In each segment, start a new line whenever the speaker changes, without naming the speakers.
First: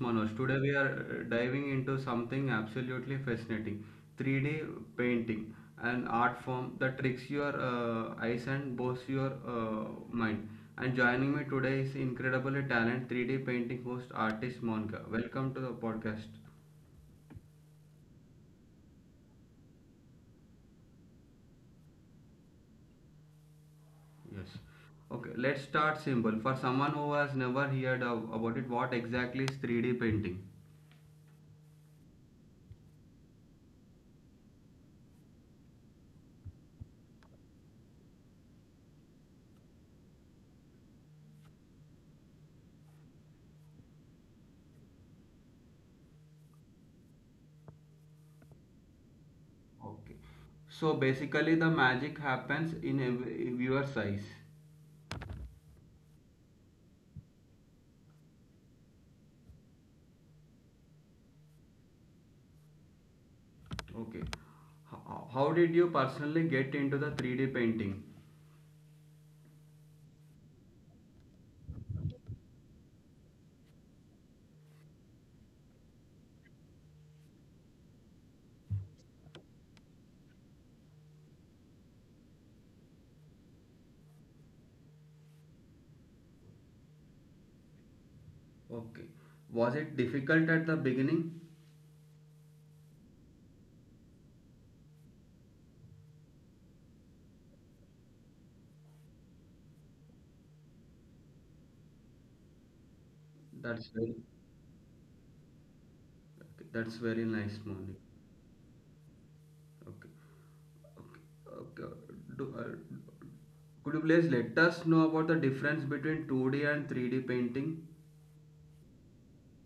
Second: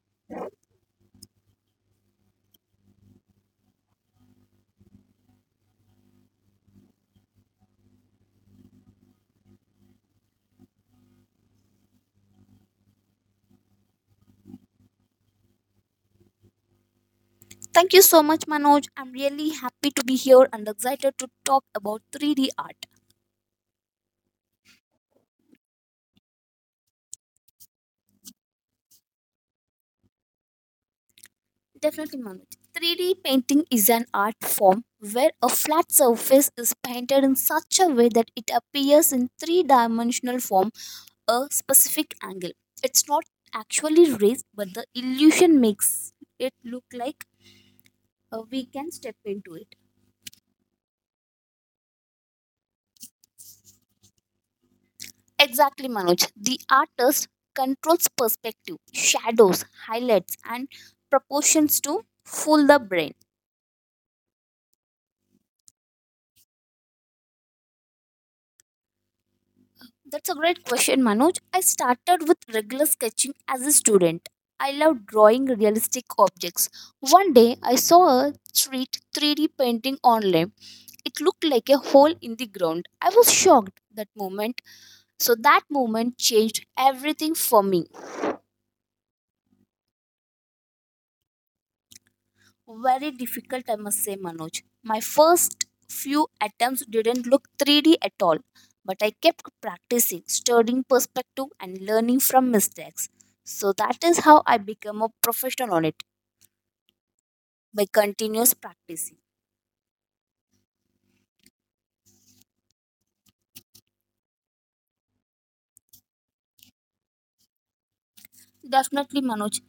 Manoj. Today we are diving into something absolutely fascinating, 3D painting, an art form that tricks your eyes and boasts your mind. And joining me today is incredibly talented 3D painting host artist Monica. Welcome to the podcast.
Thank you so much, Manoj. I'm really happy to be here and excited to talk about 3D art.
Yes. Okay, let's start simple. For someone who has never heard of, about it, what exactly is 3D painting?
Definitely, Manoj. 3D painting is an art form where a flat surface is painted in such a way that it appears in three dimensional form a specific angle. It's not actually raised, but the illusion makes it look like we can step into it.
Okay. So basically, the magic happens in your size.
Exactly, Manoj. The artist controls perspective, shadows, highlights, and proportions to fool the brain.
Okay. How did you personally get into the 3D painting?
That's a great question, Manoj. I started with regular sketching as a student. I love drawing realistic objects. One day, I saw a street 3D painting online. It looked like a hole in the ground. I was shocked that moment. So, that moment changed everything for me.
Okay. Was it difficult at the beginning?
Very difficult, I must say, Manoj. My first few attempts didn't look 3D at all, but I kept practicing, studying perspective, and learning from mistakes. So
That's
that
very,
is how I became a professional on it
okay, that's very nice,
by
Monica.
continuous practicing.
Okay. Okay. Okay. Do, uh, could you please let us know about the difference between 2D and 3D painting?
Definitely, Manoj,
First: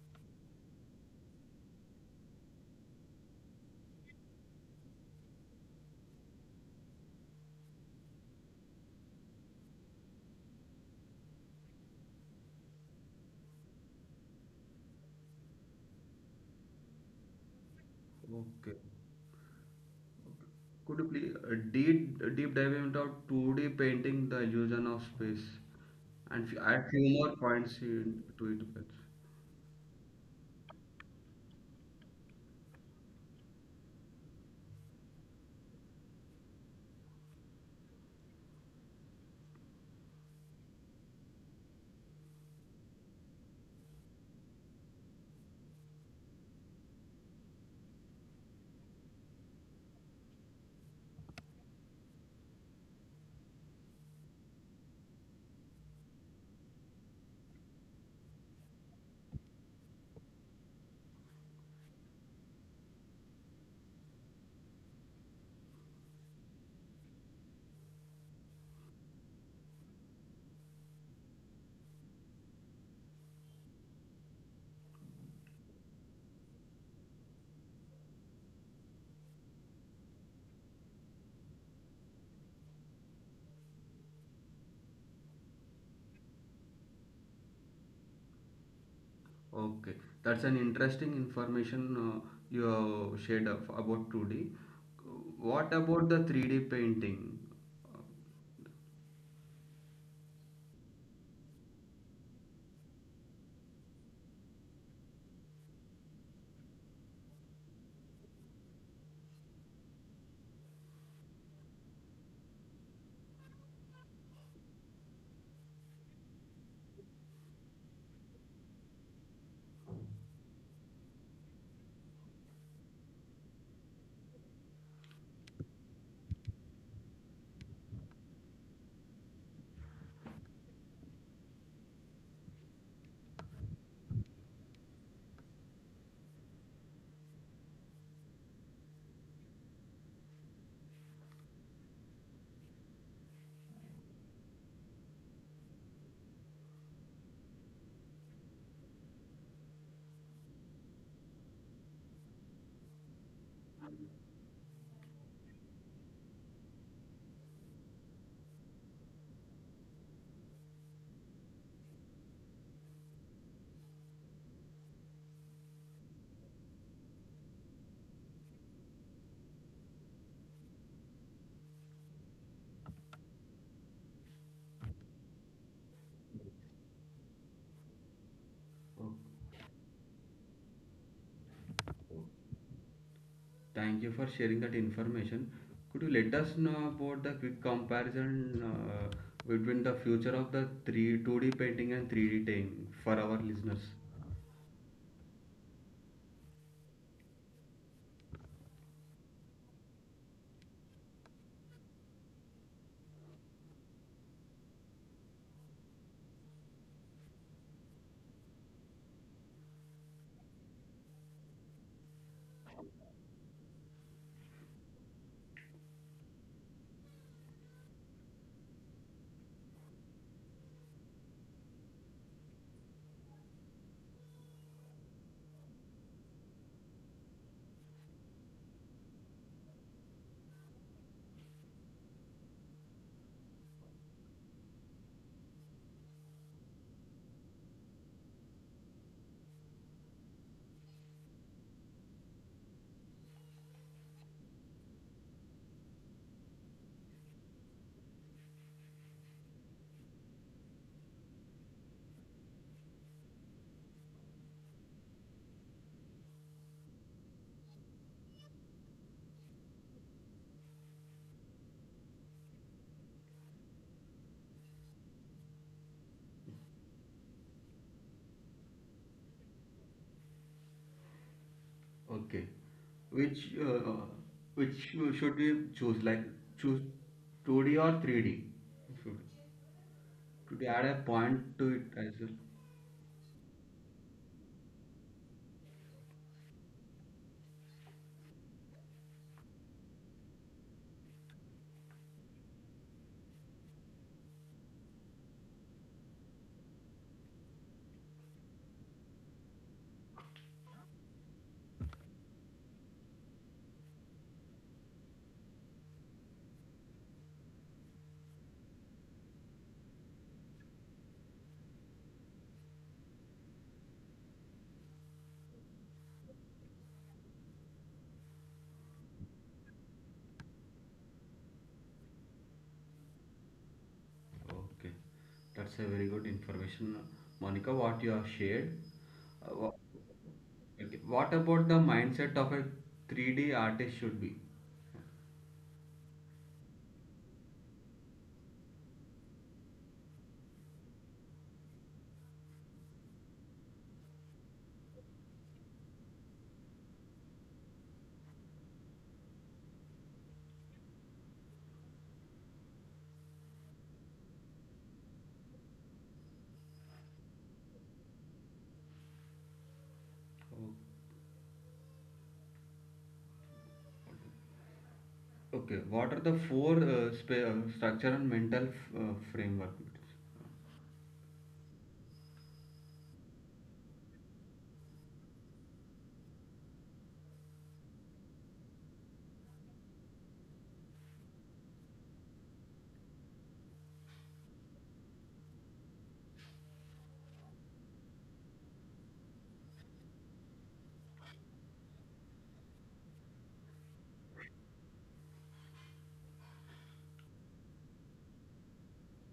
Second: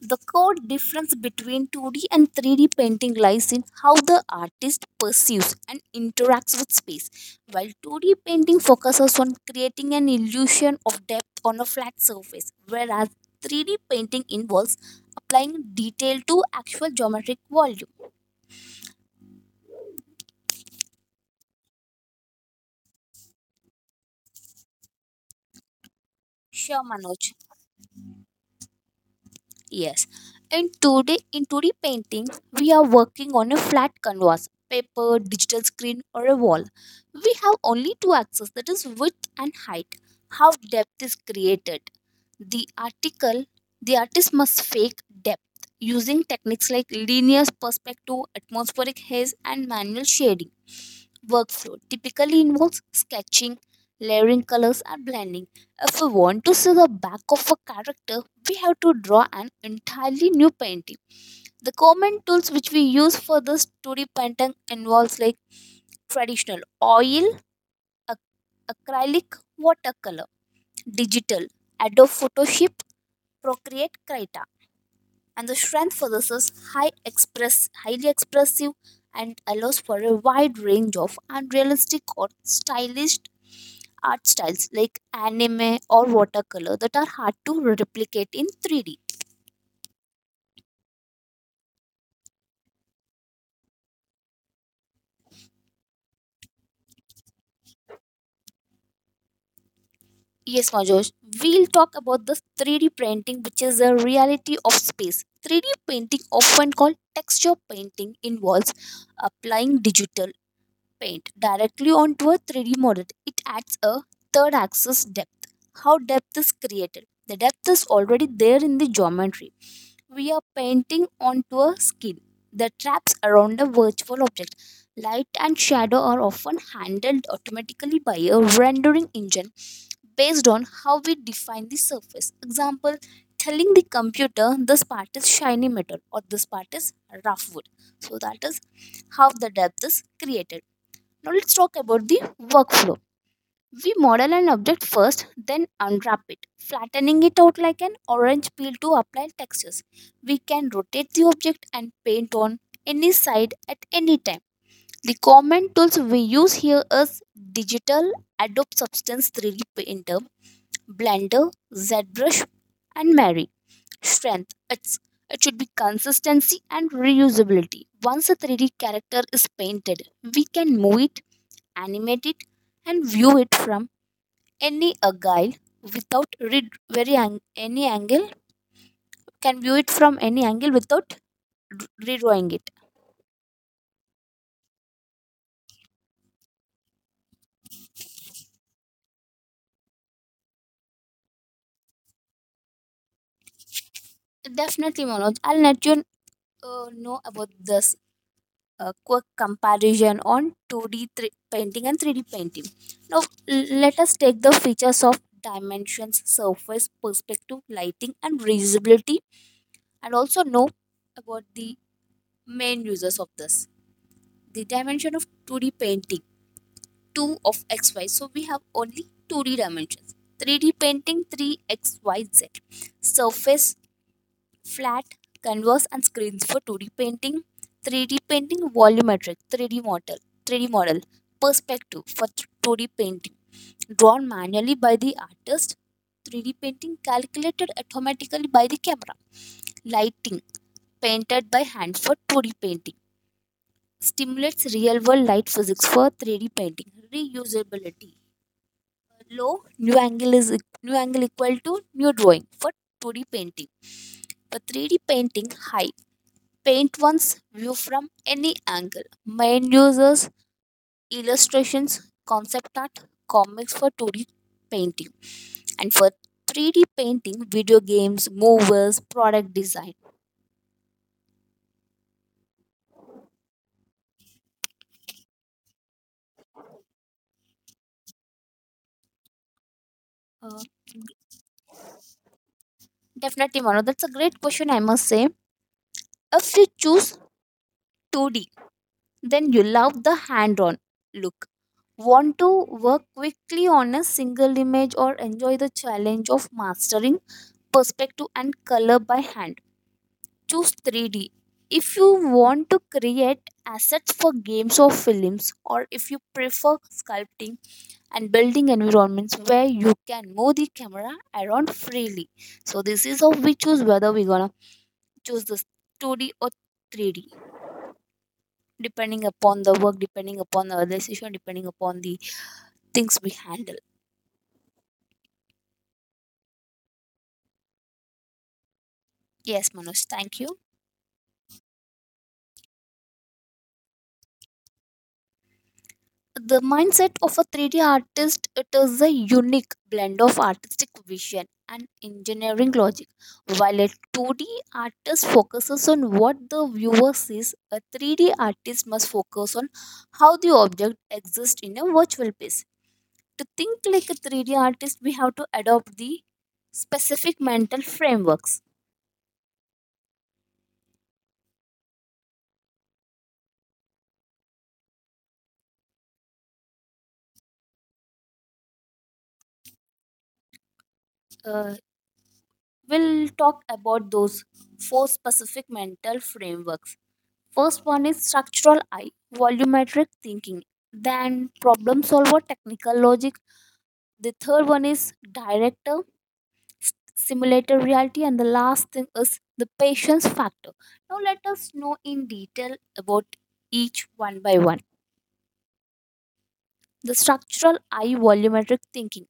the core difference between 2D and 3D painting lies in how the artist perceives and interacts with space. While 2D painting focuses on creating an illusion of depth on a flat surface, whereas 3D painting involves applying detail to actual geometric volume.
Okay. Could you please deep dive into 2D painting, the illusion of space, and
Sure,
add few more
Manoj.
points to it, guys.
Yes. And today, in 2D painting, we are working on a flat canvas, paper, digital screen, or a wall. We have only two axes, that is width and height. How depth is created? The article, the artist must fake depth using techniques like linear perspective, atmospheric haze, and manual shading. Workflow typically involves sketching, layering colors, and blending. If we want to see the back of a character, we have to draw an entirely new painting. The common tools which we use for the 2D painting involves like traditional oil, ac- acrylic, watercolor, digital, Adobe Photoshop, Procreate, Krita. And the strength for this is highly expressive and allows for a wide range of unrealistic or stylish art styles like anime or watercolor that are hard to replicate in 3D.
Okay, that's an interesting information you have shared about 2D. What about the 3D painting?
Yes, Manjoj, we'll talk about the 3D printing, which is a reality of space. 3D painting, often called texture painting, involves applying digital paint directly onto a 3D model. It adds a third axis depth. How depth is created? The depth is already there in the geometry, we are painting onto a skin. The traps around a virtual object. Light and shadow are often handled automatically by a rendering engine based on how we define the surface. Example, telling the computer this part is shiny metal or this part is rough wood. So that is how the depth is created. Now let's talk about the workflow. We model an object first, then unwrap it, flattening it out like an orange peel to apply textures. We can rotate the object and paint on any side at any time. The common tools we use here is digital, Adobe Substance 3D Painter, Blender, ZBrush, and Mari. Strength it's, it should be consistency and reusability. Once a 3D character is painted, we can move it, animate it, and view it from any angle without any angle,
Oh,
can view it from any angle without redrawing it.
thank you for sharing that information. Could you let us know about the quick comparison between the future of the 3 2D painting and 3D painting for our listeners?
Definitely, Manoj, I'll let you know about this quick comparison on 2d painting and 3D painting. Now let us take the features of dimensions, surface, perspective, lighting, and visibility, and also know about the main users of this. The dimension of 2D painting, 2 of xy, so we have only 2D dimensions. 3D painting, 3XYZ. Surface, flat canvas and screens for 2D painting; 3D painting, volumetric 3D model. Perspective for 2D painting, drawn manually by the artist; 3D painting, calculated automatically by the camera. Lighting, painted by hand for 2D painting, stimulates real world light physics for 3D painting. Reusability, low, new angle is new angle equal to new drawing for 2D painting; for 3D painting, high, paint one's view from any angle. Main users, illustrations, concept art, comics for 2D painting, and for 3D painting, video games, movies, product design.
Okay. Which uh, which should we choose? Like, choose 2D or 3D? Should,
Uh,
should we add a point to it as well?
Definitely, Mano, that's a great question, I must say. If you choose 2D, then you love the hand-on look, want to work quickly on a single image, or enjoy the challenge of mastering perspective and color by hand. Choose 3D if you want to create assets for games or films, or if you prefer sculpting and building environments where you can move the camera around freely. So this is how we choose whether we're gonna choose this 2D or 3D, depending upon the work, depending upon the decision, depending upon the things we handle.
Okay. That's a very good information, Monica, what you have shared. Uh, wha-
Yes, Manoj, thank you.
okay. What about the mindset of a 3D artist should be?
The mindset of a 3D artist, it is a unique blend of artistic vision and engineering logic. While a 2D artist focuses on what the viewer sees, a 3D artist must focus on how the object exists in a virtual space. To think like a 3D artist, we have to adopt the specific mental frameworks.
Okay. What are the four structure and mental framework?
Uh, we'll talk about those four specific mental frameworks. First one is structural I, volumetric thinking; then problem solver, technical logic. The third one is director, simulator reality, and the last thing is the patience factor. Now, let us know in detail about each one by one. The structural I, volumetric thinking.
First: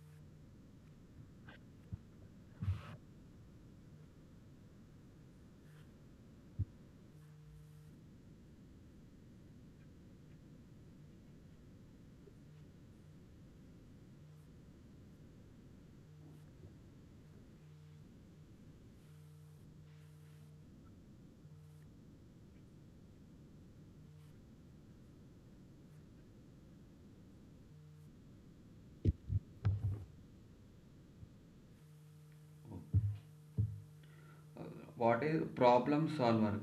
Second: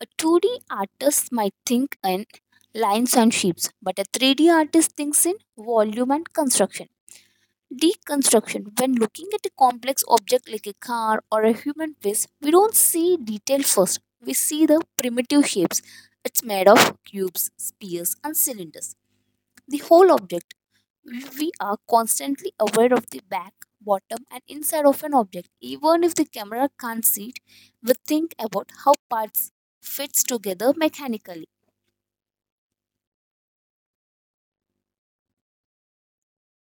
A 2D artist might think in lines and shapes, but a 3D artist thinks in volume and construction. Deconstruction: when looking at a complex object like a car or a human face, we don't see detail first. We see the primitive shapes. It's made of cubes, spheres, and cylinders. The whole object. We are constantly aware of the back, bottom, and inside of an object. Even if the camera can't see it, we think about how parts fits together mechanically.
Uh, What is problem solver?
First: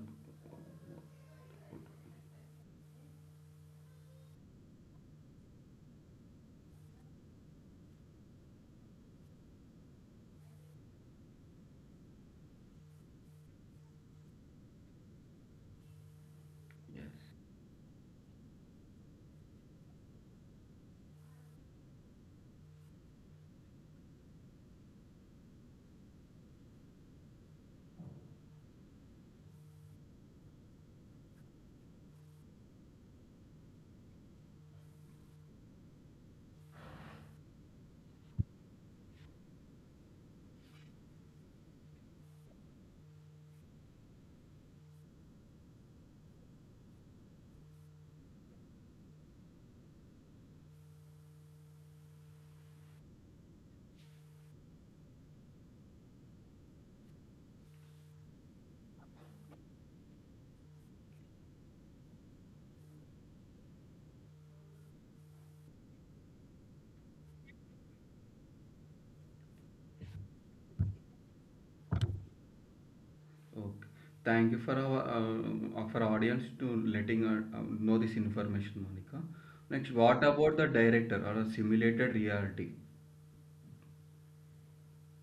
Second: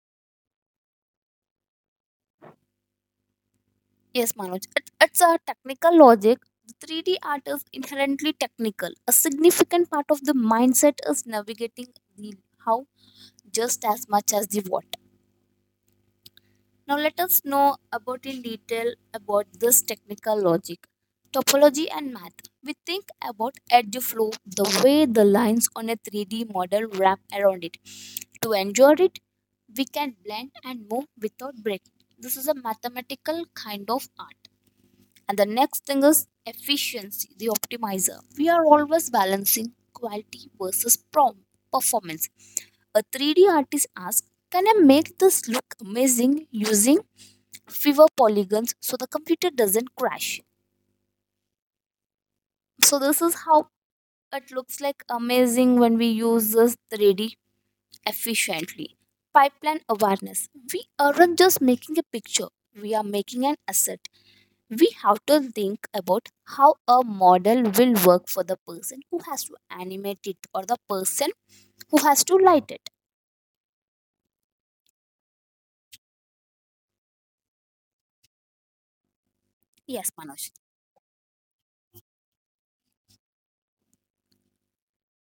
Yes, Manoj. It's a technical logic. The 3D art is inherently technical. A significant part of the mindset is navigating the how just as much as the what. Now, let us know about in detail about this technical logic, topology, and math. We think about edge flow, the way the lines on a 3D model wrap around it. To enjoy it, we can blend and move without breaking. This is a mathematical kind of art. And the next thing is efficiency, the optimizer. We are always balancing quality versus performance. A 3D artist asks, can I make this look amazing using fewer polygons so the computer doesn't crash? So, this is how it looks like amazing when we use this 3D efficiently. Pipeline awareness. We aren't just making a picture, we are making an asset. We have to think about how a model will work for the person who has to animate it or the person who has to light it.
Okay. Thank you for our audience to letting us know this information, Monica. Next,
Yes,
what
Manoj.
about the director or a simulated reality?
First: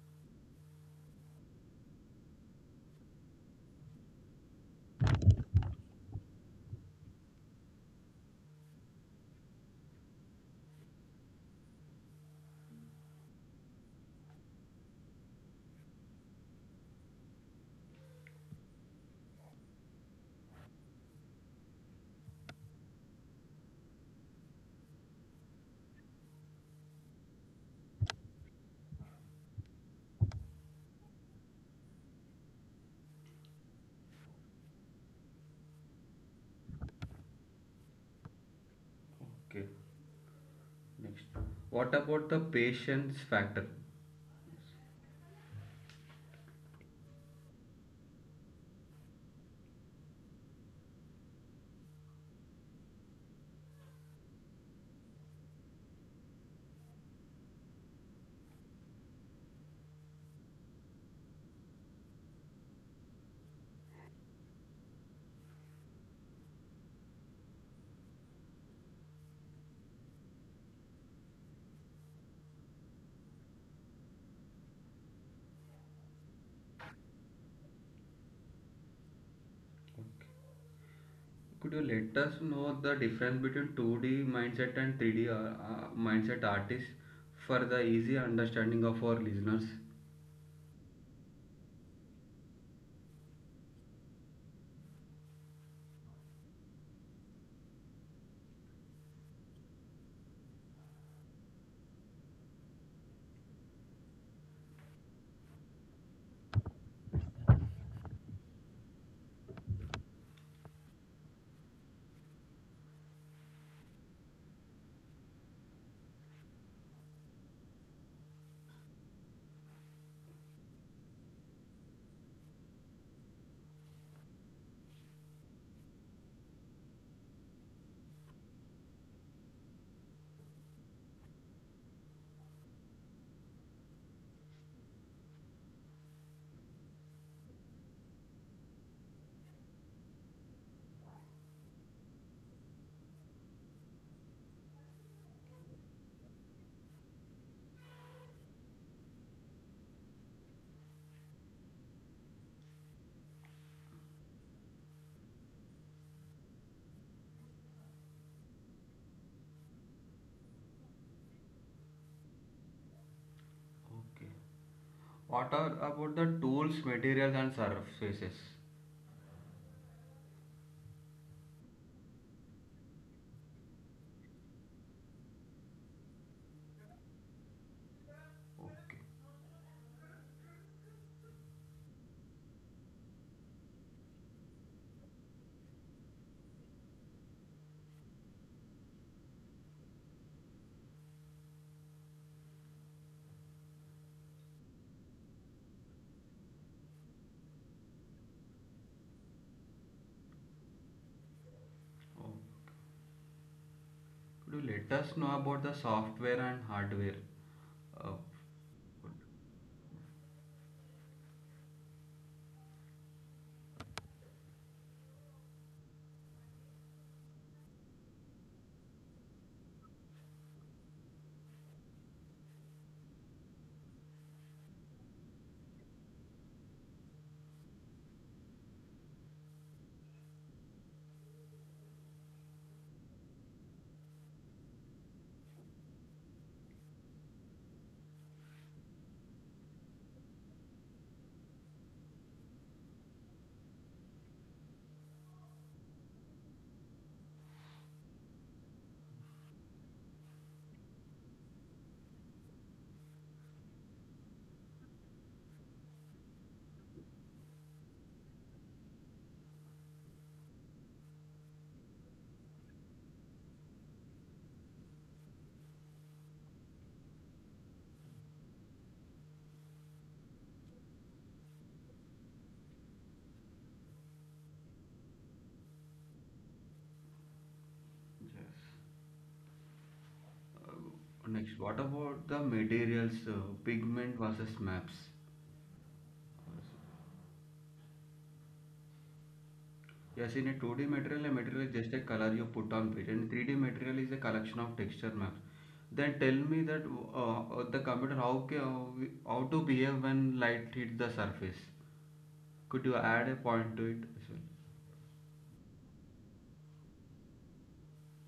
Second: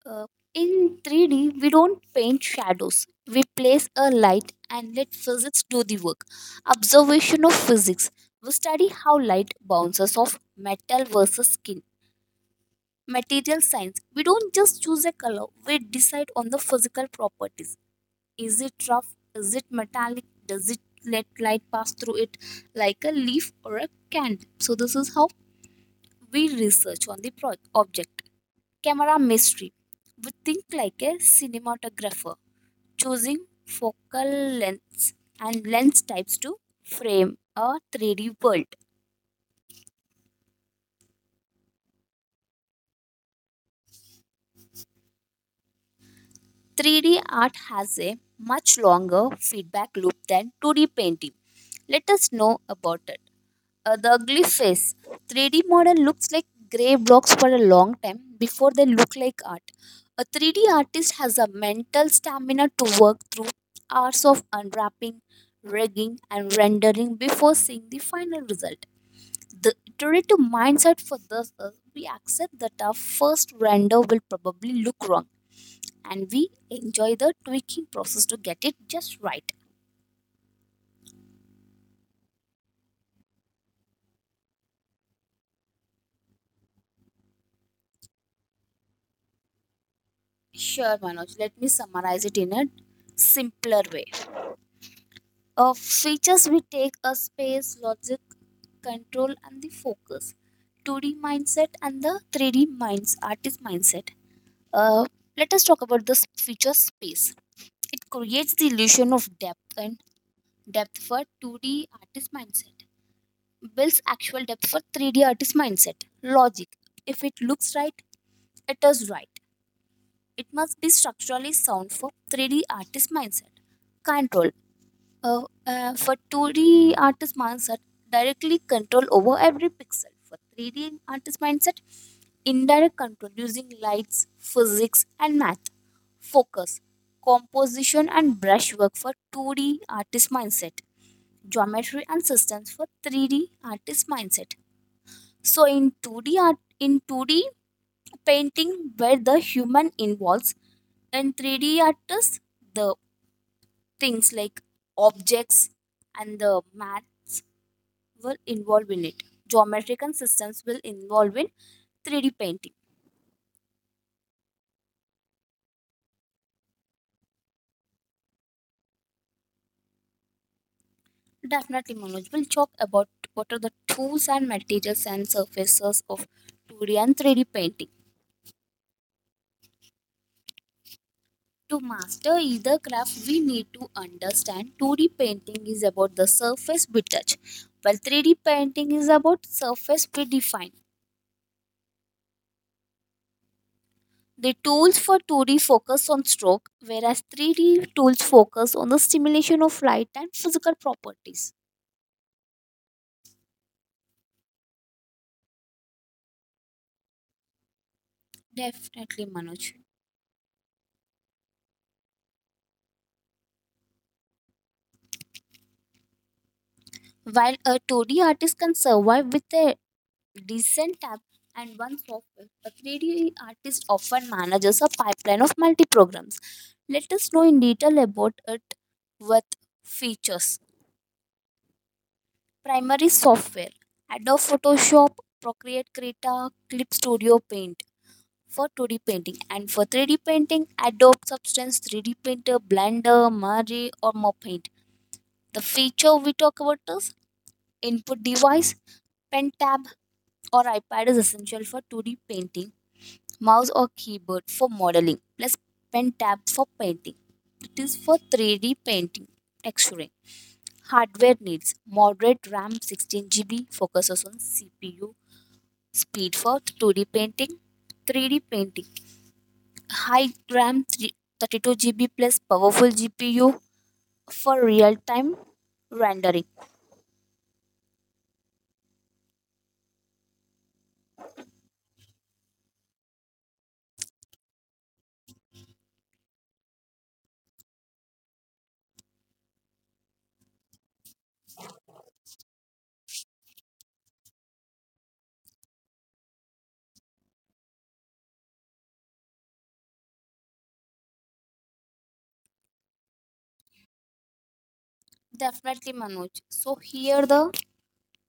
Uh, in 3D, we don't paint shadows. We place a light and let physics do the work. Observation of physics. We study how light bounces off metal versus skin. Material science. We don't just choose a color, we decide on the physical properties. Is it rough? Is it metallic? Does it let light pass through it like a leaf or a candle? So, this is how we research on the object. Camera mystery. We think like a cinematographer, choosing focal lengths and lens types to frame a 3D world.
Okay. Next, what about the patience factor?
3D art has a much longer feedback loop than 2D painting. Let us know about it. The ugly face. 3D model looks like gray blocks for a long time before they look like art. A 3D artist has a mental stamina to work through hours of unwrapping, rigging, and rendering before seeing the final result. The iterative mindset for this is we accept that our first render will probably look wrong and we enjoy the tweaking process to get it just right.
Could you let us know the difference between 2D mindset and 3D mindset artists for the easy understanding of our listeners?
Sure, Manoj, let me summarize it in a simpler way. Features we take: a space, logic, control, and the focus. 2D mindset and the 3D minds, artist mindset. Uh, Let us talk about this feature space. It creates the illusion of depth and depth for 2D artist mindset. Builds actual depth for 3D artist mindset. Logic. If it looks right, it is right. It must be structurally sound for 3D artist mindset. Control. For 2D artist mindset, directly control over every pixel. For 3D artist mindset, indirect control using lights, physics, and math. Focus, composition, and brushwork for 2D artist mindset. Geometry and systems for 3D artist mindset. So in 2D art, in 2D painting where the human involves, in 3D artists, the things like objects and the maths will involve in it. Geometric and systems will involve in 3D painting.
Okay. What are about the tools, materials, and surfaces?
Definitely, Manoj, will talk about what are the tools and materials and surfaces of 2D and 3D painting.
Okay.
To master either craft, we need to understand 2D painting is about the surface we touch, while 3D painting is about surface we define. The tools for 2D focus on stroke, whereas 3D tools focus on the stimulation of light and physical properties.
Could you let us know about the software and hardware? Uh,
Definitely, Manoj. While a 2D artist can survive with a decent app and one software, a 3D artist often manages a pipeline of multi programs. Let us know in detail about it with features. Primary software: Adobe Photoshop, Procreate, Krita, Clip Studio Paint for 2D painting, and for 3D painting Adobe Substance 3D Printer, Blender, Mari or Paint. The feature we talk about is input device. Pen tab or iPad is essential for 2D painting. Mouse or keyboard for modeling plus pen tab for painting, it is for 3D painting texturing. Hardware needs moderate RAM 16 GB, focuses on CPU speed for 2D painting. 3D painting: high RAM, 32 GB plus powerful GPU for real time rendering.
yes. Next, what about the materials, pigment versus maps? Yes, in a 2D material, a material is just a color you put on page, and 3D material is a collection of texture maps. Then tell me that the computer how ca- how we- how to behave when light hits the surface. Could you add a point to it as well?
Definitely, Manoj. So, here the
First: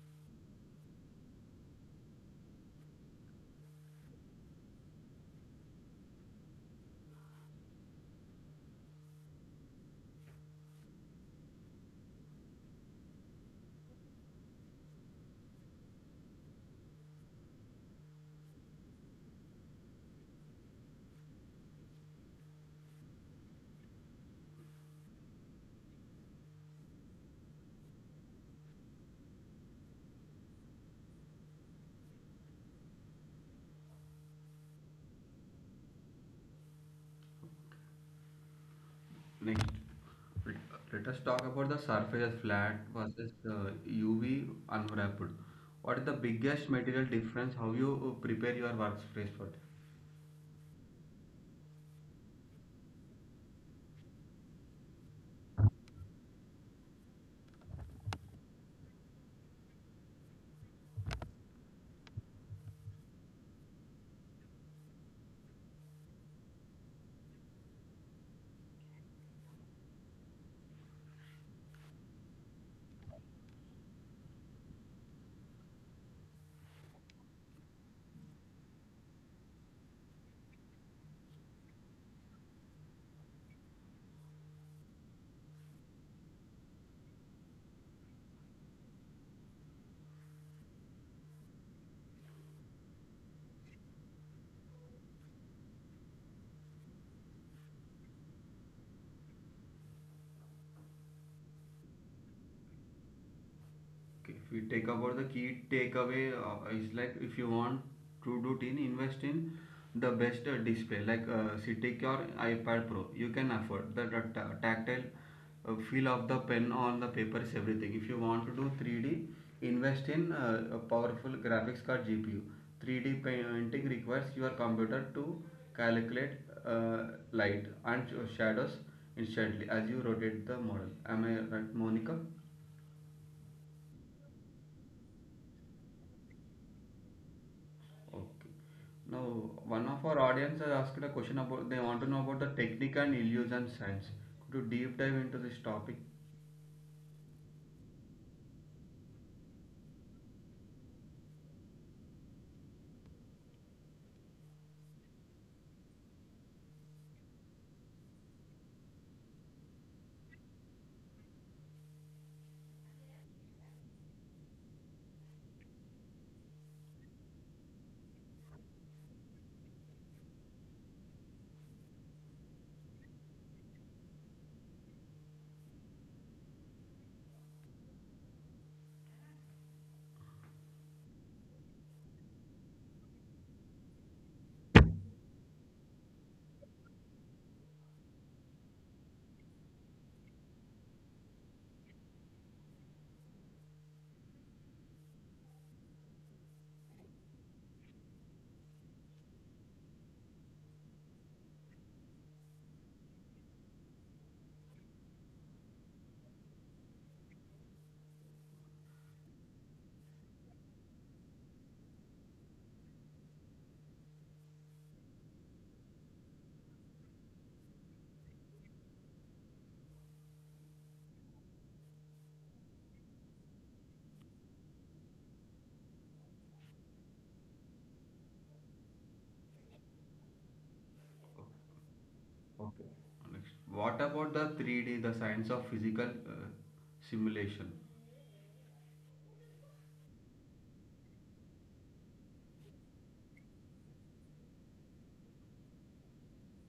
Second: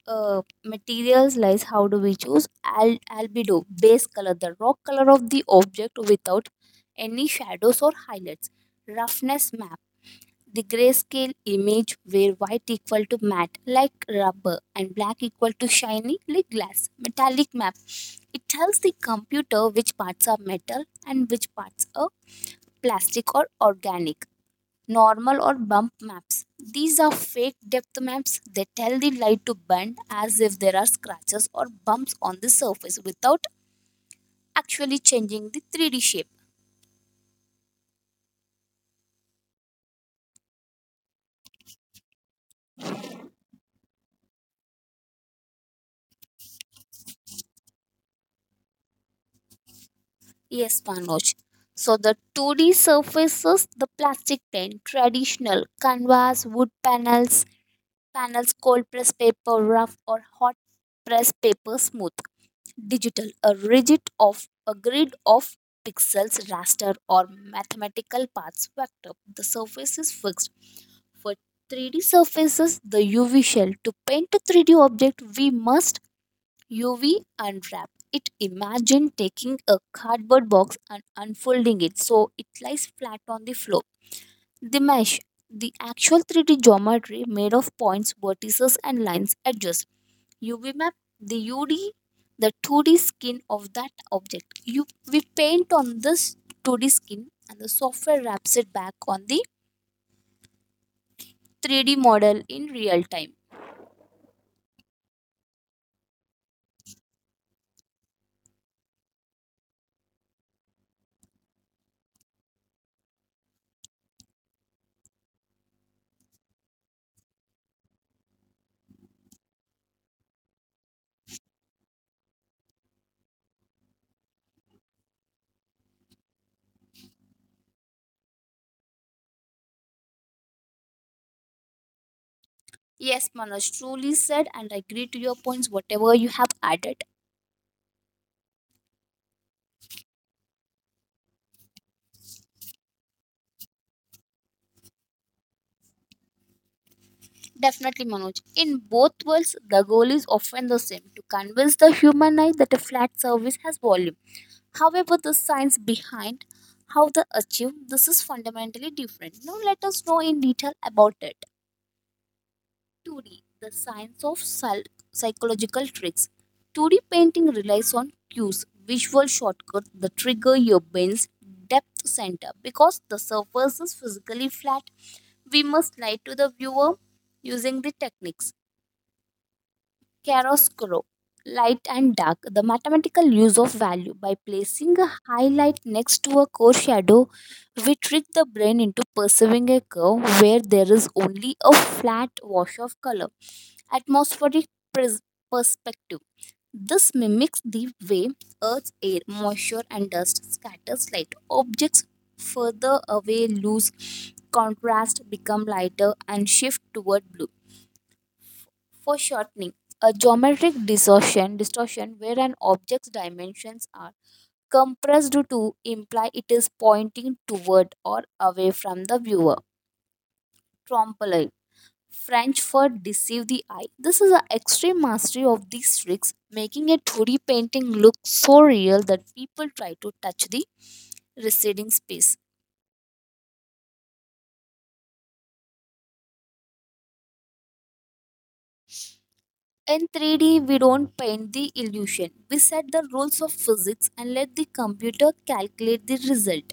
materials lies. How do we choose? Albedo base color, the rock color of the object without any shadows or highlights. Roughness map, the grayscale image where white equal to matte like rubber and black equal to shiny like glass. Metallic map, it tells the computer which parts are metal and which parts are plastic or organic. Normal or bump maps, these are fake depth maps. They tell the light to bend as if there are scratches or bumps on the surface without actually changing the 3d shape.
Next, let let us talk about the surface flat versus UV unwrapped. What is the biggest material difference? How you prepare your workspace for it?
Yes, Manoj. So the 2D surfaces, the plastic tent, traditional canvas, wood panels, panels, cold press paper rough, or hot press paper smooth. Digital, a rigid of a grid of pixels, raster, or mathematical paths vector. The surface is fixed. For 3D surfaces, the UV shell. To paint a 3D object, we must UV unwrap. It imagine taking a cardboard box and unfolding it so it lies flat on the floor. The mesh, the actual 3D geometry made of points, vertices, and lines edges. UV map, the UD, the 2D skin of that object. You we paint on this 2D skin and the software wraps it back on the 3D model in real time.
Okay, if we take about the key takeaway, is like if you want to do teen, invest in the best display like CTIC or iPad Pro. You can afford the tactile feel of the pen on the paper is everything. If you want to do 3D, invest in a powerful graphics card GPU. 3D painting requires your computer to calculate uh, light and shadows instantly as you rotate the model. Am I right, Monica?
Yes, Manoj truly said, and I agree to your points, whatever you have added.
Okay. Now, one of our audience has asked a question about they want to know about the technique and illusion science. Could you deep dive into this topic?
Definitely, Manoj. In both worlds, the goal is often the same, to convince the human eye that a flat surface has volume. However, the science behind how they achieve this is fundamentally different. Now, let us know in detail about it. 2D, the science of psychological tricks. 2D painting relies on cues, visual shortcuts that trigger your brain's depth center. Because the surface is physically flat, we must lie to the viewer using the techniques. Chiaroscuro, light and dark. The mathematical use of value: by placing a highlight next to a core shadow, we trick the brain into perceiving a curve where there is only a flat wash of color. Atmospheric pres- perspective. This mimics the way Earth's air, moisture, and dust scatters light. Objects further away lose contrast, become lighter, and shift toward blue. Foreshortening, a geometric distortion where an object's dimensions are compressed to imply it is pointing toward or away from the viewer. Trompe-l'œil, French for deceive the eye. This is an extreme mastery of these tricks, making a 2D painting look so real that people try to touch the receding space.
Next. What about the 3D, the science of physical simulation?
In 3D, we don't paint the illusion. We set the rules of physics and let the computer calculate the result.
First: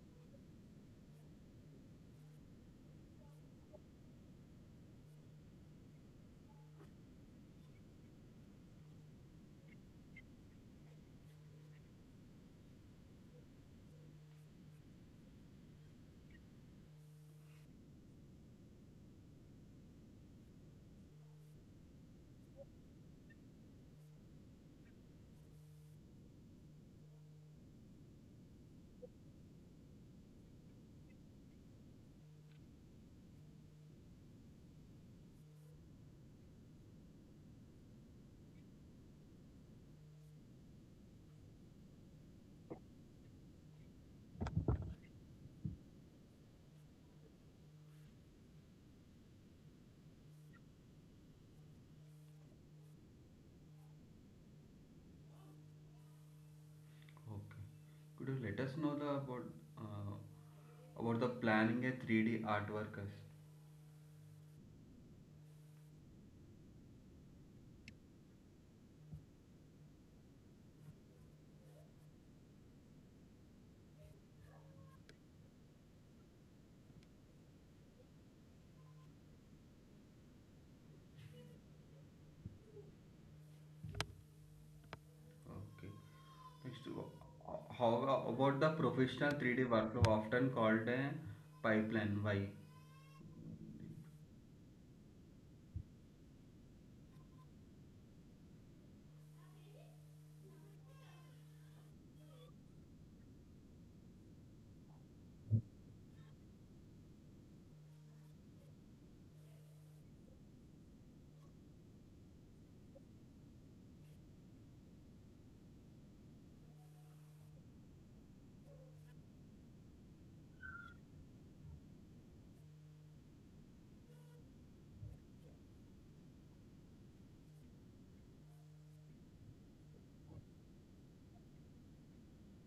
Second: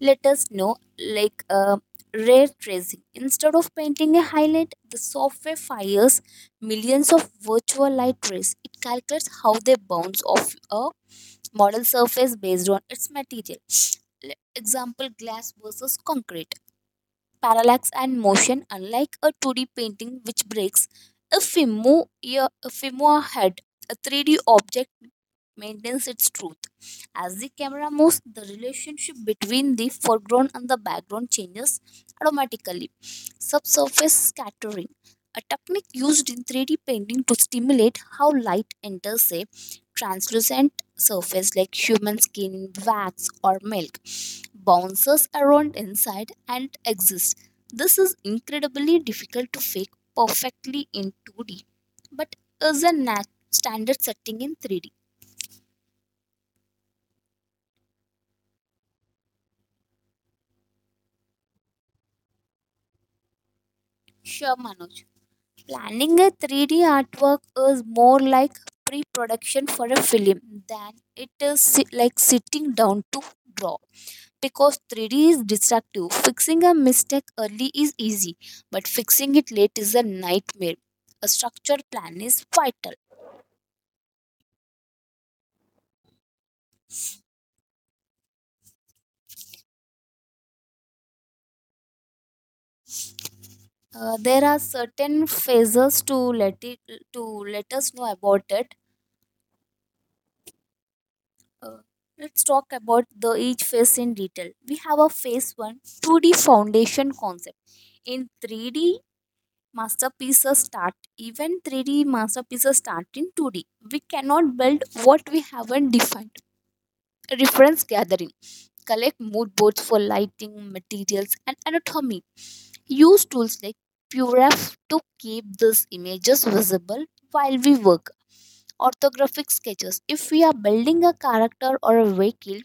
Let us know, like ray tracing. Instead of painting a highlight, the software fires millions of virtual light rays. It calculates how they bounce off a model surface based on its material. Example, glass versus concrete. Parallax and motion: unlike a 2d painting which breaks if we move ahead, a 3d object maintains its truth. As the camera moves, the relationship between the foreground and the background changes automatically. Subsurface scattering, a technique used in 3d painting to stimulate how light enters a translucent surface like human skin, wax, or milk, bounces around inside and exists. This is incredibly difficult to fake perfectly in 2D, but is a standard setting in 3D.
Okay. Could you let us know the uh, about the planning a 3D artwork?
Sure, Manoj. Planning a 3D artwork is more like pre production for a film than it is like sitting down to draw, because 3D is destructive. Fixing a mistake early is easy, but fixing it late is a nightmare. A structured plan is vital.
Okay. Next, how about the professional 3D workflow often called a pipeline? Why?
There are certain phases. To let us know about it. Uh, let's talk about the each phase in detail. We have a phase one: 2D foundation concept. In 3D masterpieces start even 3D masterpieces start in 2D. We cannot build what we haven't defined. Reference gathering: collect mood boards for lighting, materials, and anatomy. Use tools like Puref to keep these images visible while we work. Orthographic sketches: if we are building a character or a vehicle,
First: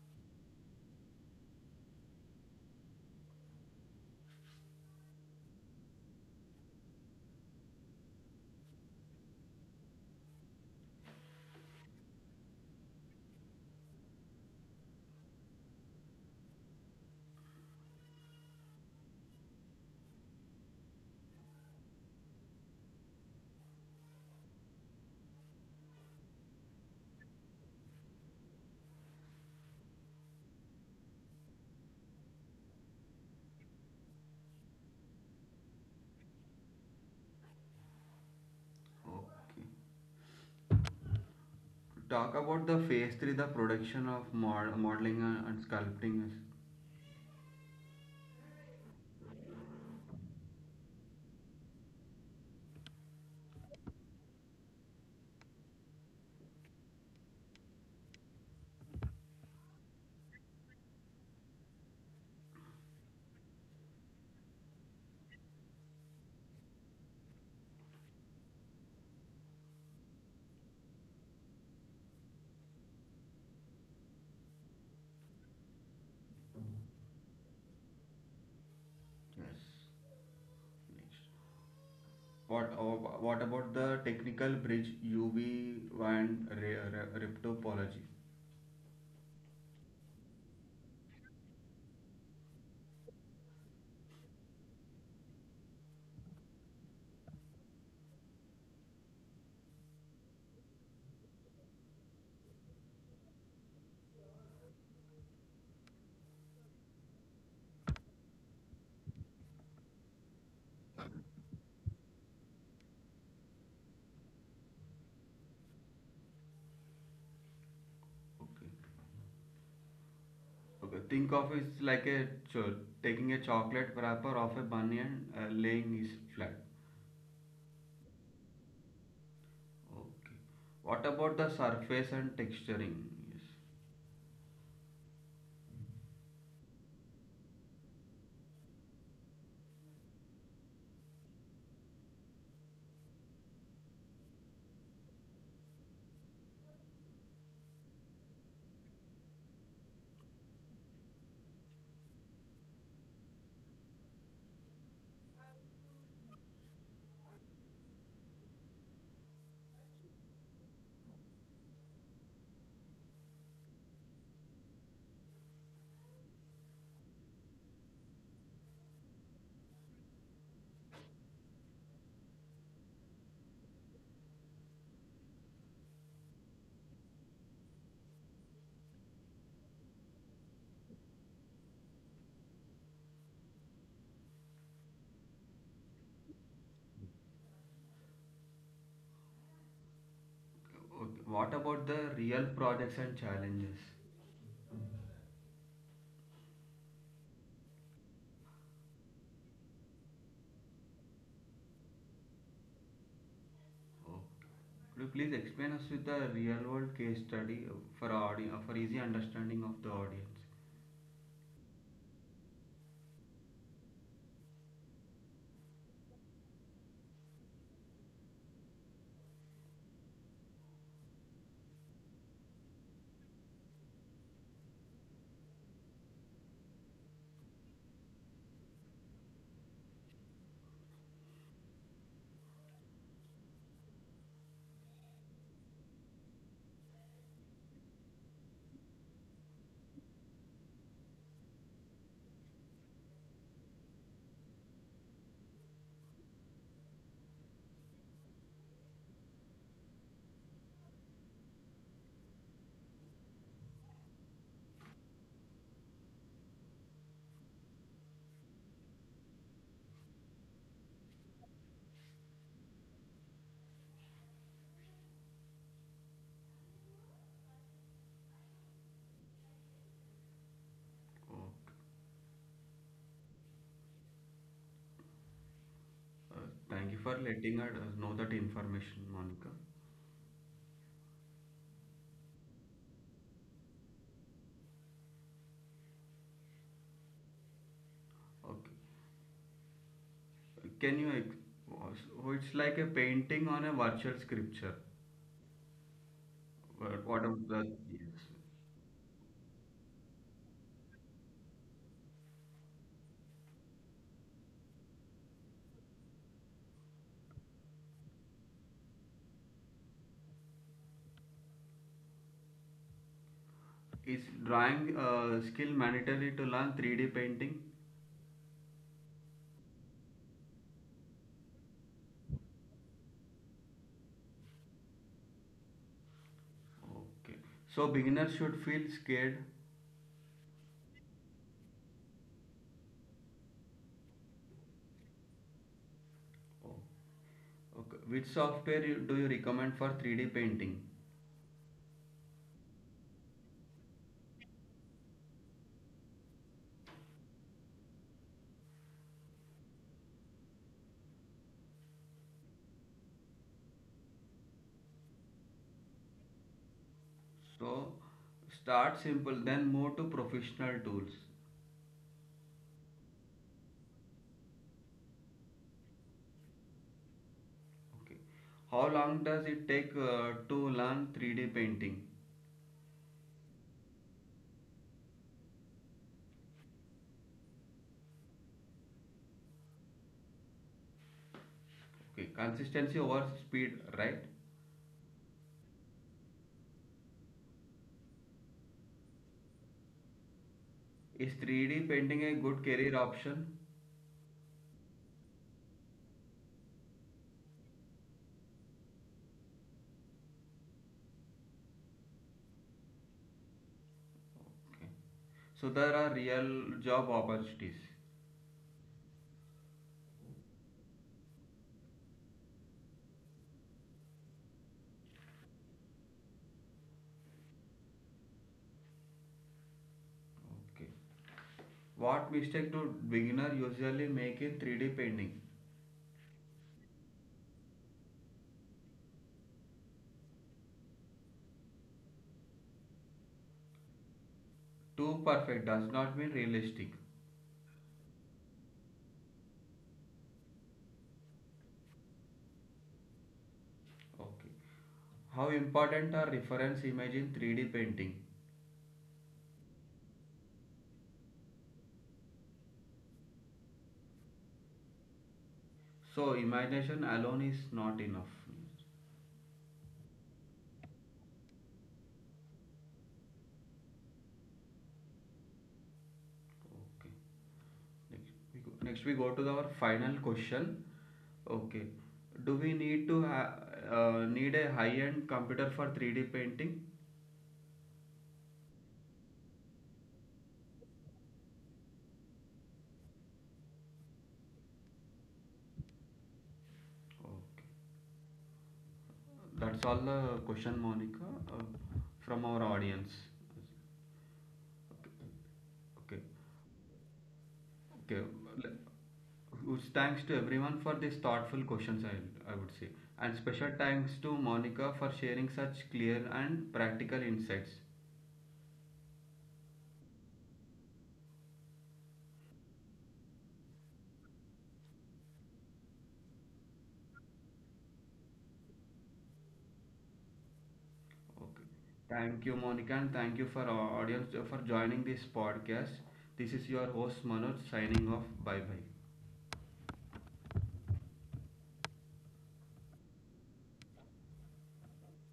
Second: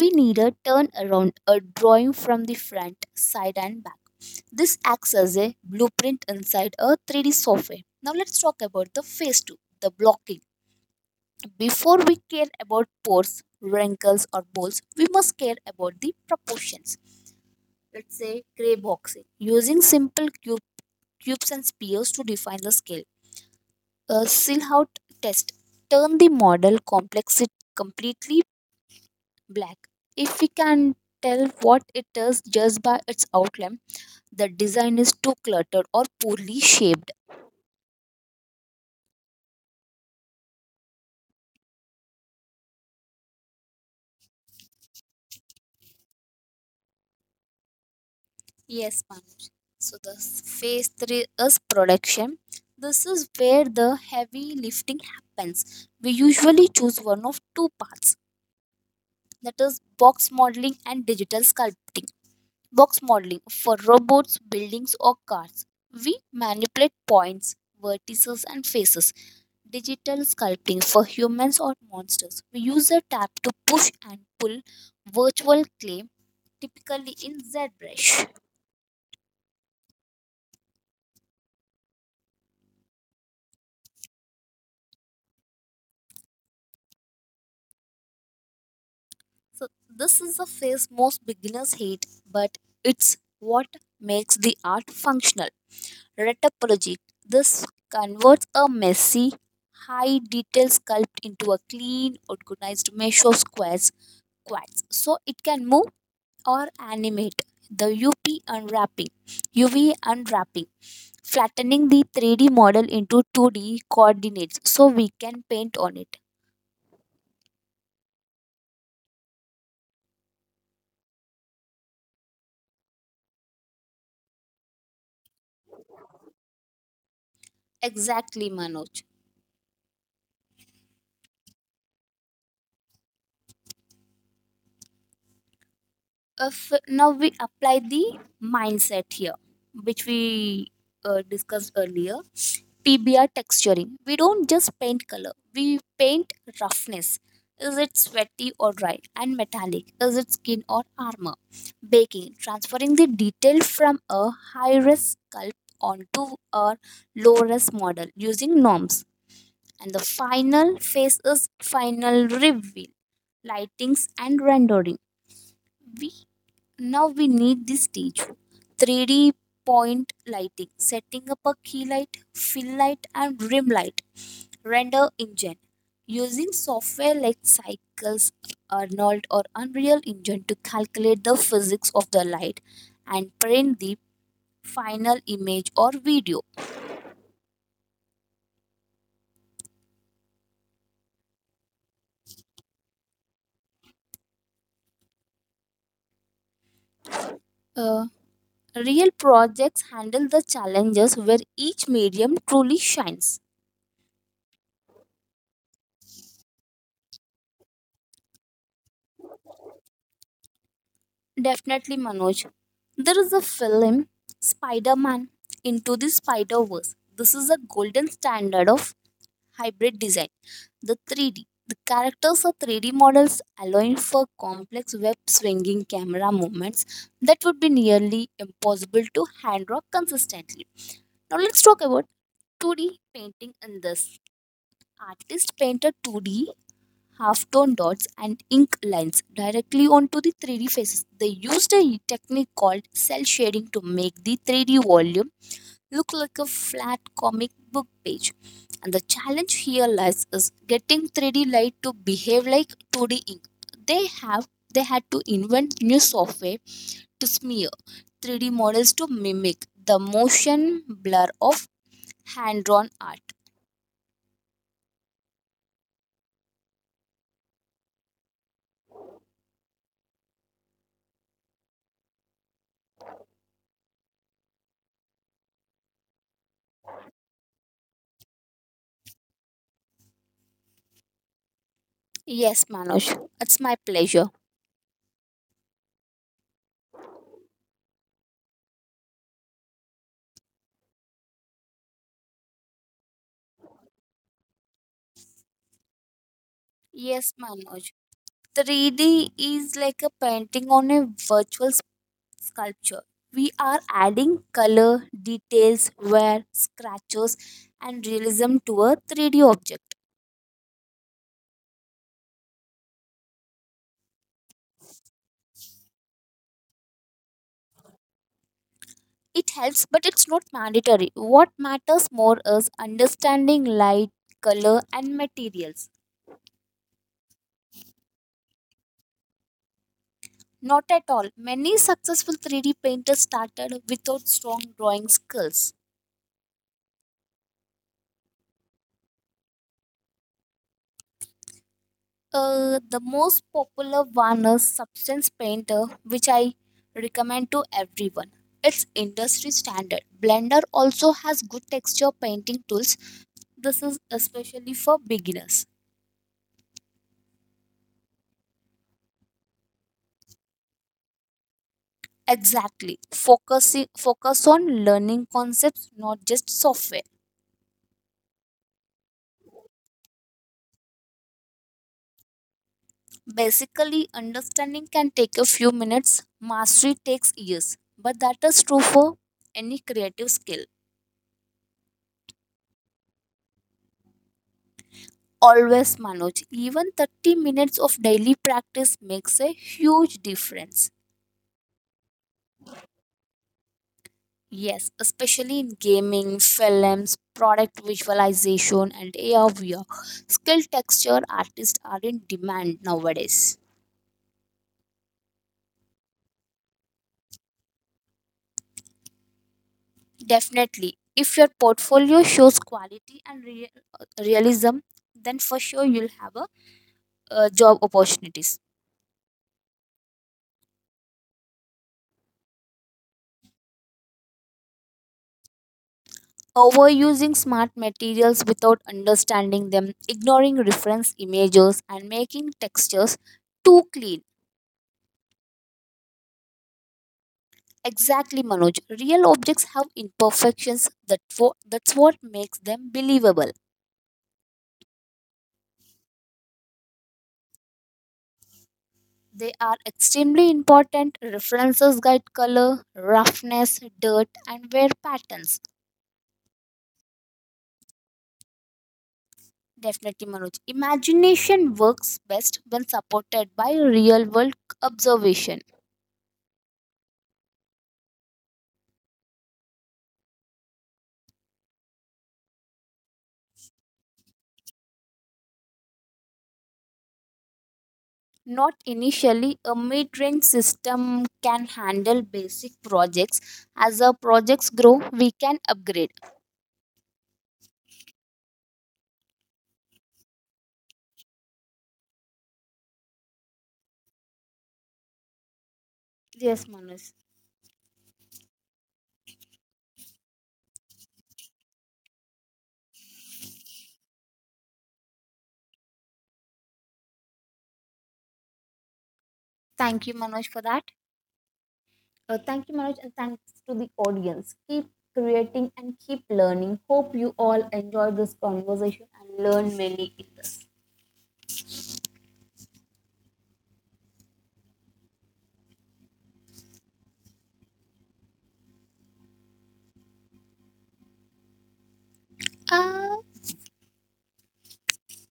we need a turnaround, a drawing from the front, side, and back. This acts as a blueprint inside a 3D software. Now let's talk about the phase two, the blocking. Before we care about pores, wrinkles, or holes, we must care about the proportions. Let's say gray boxing, using cubes and spheres to define the scale. A Silhouette test: turn the model complexity completely black. If we can tell what it is just by its outline, the design is too cluttered or poorly shaped.
Okay. To talk about the phase three, the production of modeling and sculpting.
Yes, Manoj. So the phase three is production. This is where the heavy lifting happens. We usually choose one of two paths, that is box modeling and digital sculpting. Box modeling for robots, buildings, or cars: we manipulate points, vertices, and faces. Digital sculpting for humans or monsters: we use a tap to push and pull virtual clay, typically in ZBrush.
Yes. Next. What about the technical bridge UV and riptopology?
So this is a phase most beginners hate, but it's what makes the art functional. Retopology: this converts a messy, high detail sculpt into a clean, organized mesh of squares, quads, so it can move or animate. The UP unwrapping, UV unwrapping, flattening the 3D model into 2D coordinates so we can paint on it.
Okay. Okay, think of it like a taking a chocolate wrapper off a bunny and laying it flat.
Exactly, Manoj.
Okay. What about the surface and texturing? Yes.
If now we apply the mindset here which we discussed earlier: pbr texturing, we don't just paint color, we paint roughness. Is it sweaty or dry? And metallic, is it skin or armor? Baking, transferring the detail from a high res sculpt onto a low res model using norms. And the final phase is final reveal, lightings and rendering. We now we need this stage. 3D point lighting, setting up a key light, fill light and rim light. Render engine, using software like Cycles, Arnold or Unreal Engine to calculate the physics of the light and print the final image or video.
Okay, what about the real projects and challenges?
Uh, Real projects handle the challenges where each medium truly shines.
Okay. Could you please explain us with the real world case study for easy understanding of the audience?
Definitely, Manoj. There is a film, Spider Man Into the Spider Verse. This is a golden standard of hybrid design. The 3D: the characters are 3D models, allowing for complex web swinging camera movements that would be nearly impossible to hand draw consistently. Now, let's talk about 2D painting in this. Artist painted 2D half-tone dots and ink lines directly onto the 3D faces. They used a technique called cell shading to make the 3D volume look like a flat comic book page. And the challenge here lies is getting 3D light to behave like 2D ink. They have they had to invent new software to smear 3D models to mimic the motion blur of hand drawn art.
Okay. Uh, Thank you for letting us know that information, Monica.
Yes, Manoj, it's my pleasure.
Okay. Can you? Oh, so it's like a painting on a virtual scripture. What
Yes,
of the
Manoj.
yes?
3D is like a painting on a virtual sculpture. We are adding color, details, wear, scratches, and realism to a 3D object.
Is drawing skill mandatory to learn 3D painting?
It helps, but it's not mandatory. What matters more is understanding light, color, and materials.
Okay. So beginners should feel scared.
Not at all. Many successful 3D painters started without strong drawing skills.
Oh, okay. Which software do you recommend for 3D painting?
The most popular one is Substance Painter, which I recommend to everyone. It's industry standard. Blender also has good texture painting tools. This is especially for beginners.
So start simple, then move to professional tools.
Exactly. Focus on learning concepts, not just software.
Okay. How long does it take to learn 3D painting?
Basically, understanding can take a few minutes. Mastery takes years. But that is true for any creative skill.
Okay. Consistency over speed, right?
Always, Manoj, even 30 minutes of daily practice makes a huge difference.
Is 3D painting a good career option?
Yes, especially in gaming, films, product visualization, and ARVR. VR. Skill texture artists are in demand nowadays.
Okay. So there are real job opportunities.
Definitely, if your portfolio shows quality and realism, then for sure you'll have a job opportunities.
Okay. What mistake do beginner usually make in 3D painting?
Overusing smart materials without understanding them, ignoring reference images, and making textures too clean.
Too perfect does not mean realistic.
Exactly, Manoj. Real objects have imperfections, that's what makes them believable.
Okay. How important are reference images in 3D painting?
They are extremely important. References guide color, roughness, dirt, and wear patterns.
So imagination alone is not enough.
Definitely, Manoj. Imagination works best when supported by real world observation.
Okay. Next Next we go to our final question. Okay. Do we need to need a high-end computer for 3D painting?
Not initially, a mid range system can handle basic projects. As our projects grow, we can upgrade.
Okay. That's all the question, Monica, uh, from our audience. Okay.
Yes, Manoj.
Okay. Okay. Thanks to everyone for these thoughtful questions, I would say. And special thanks to Monica for sharing such clear and practical insights.
Thank you, Manoj, for that. Thank you, Manoj, and thanks to the audience. Keep creating and keep learning. Hope you all enjoy this conversation and learn many things.
Okay. Thank you, Monica, and thank you for our audience for joining this podcast. This is your host Manoj signing off. Bye bye.
Uh,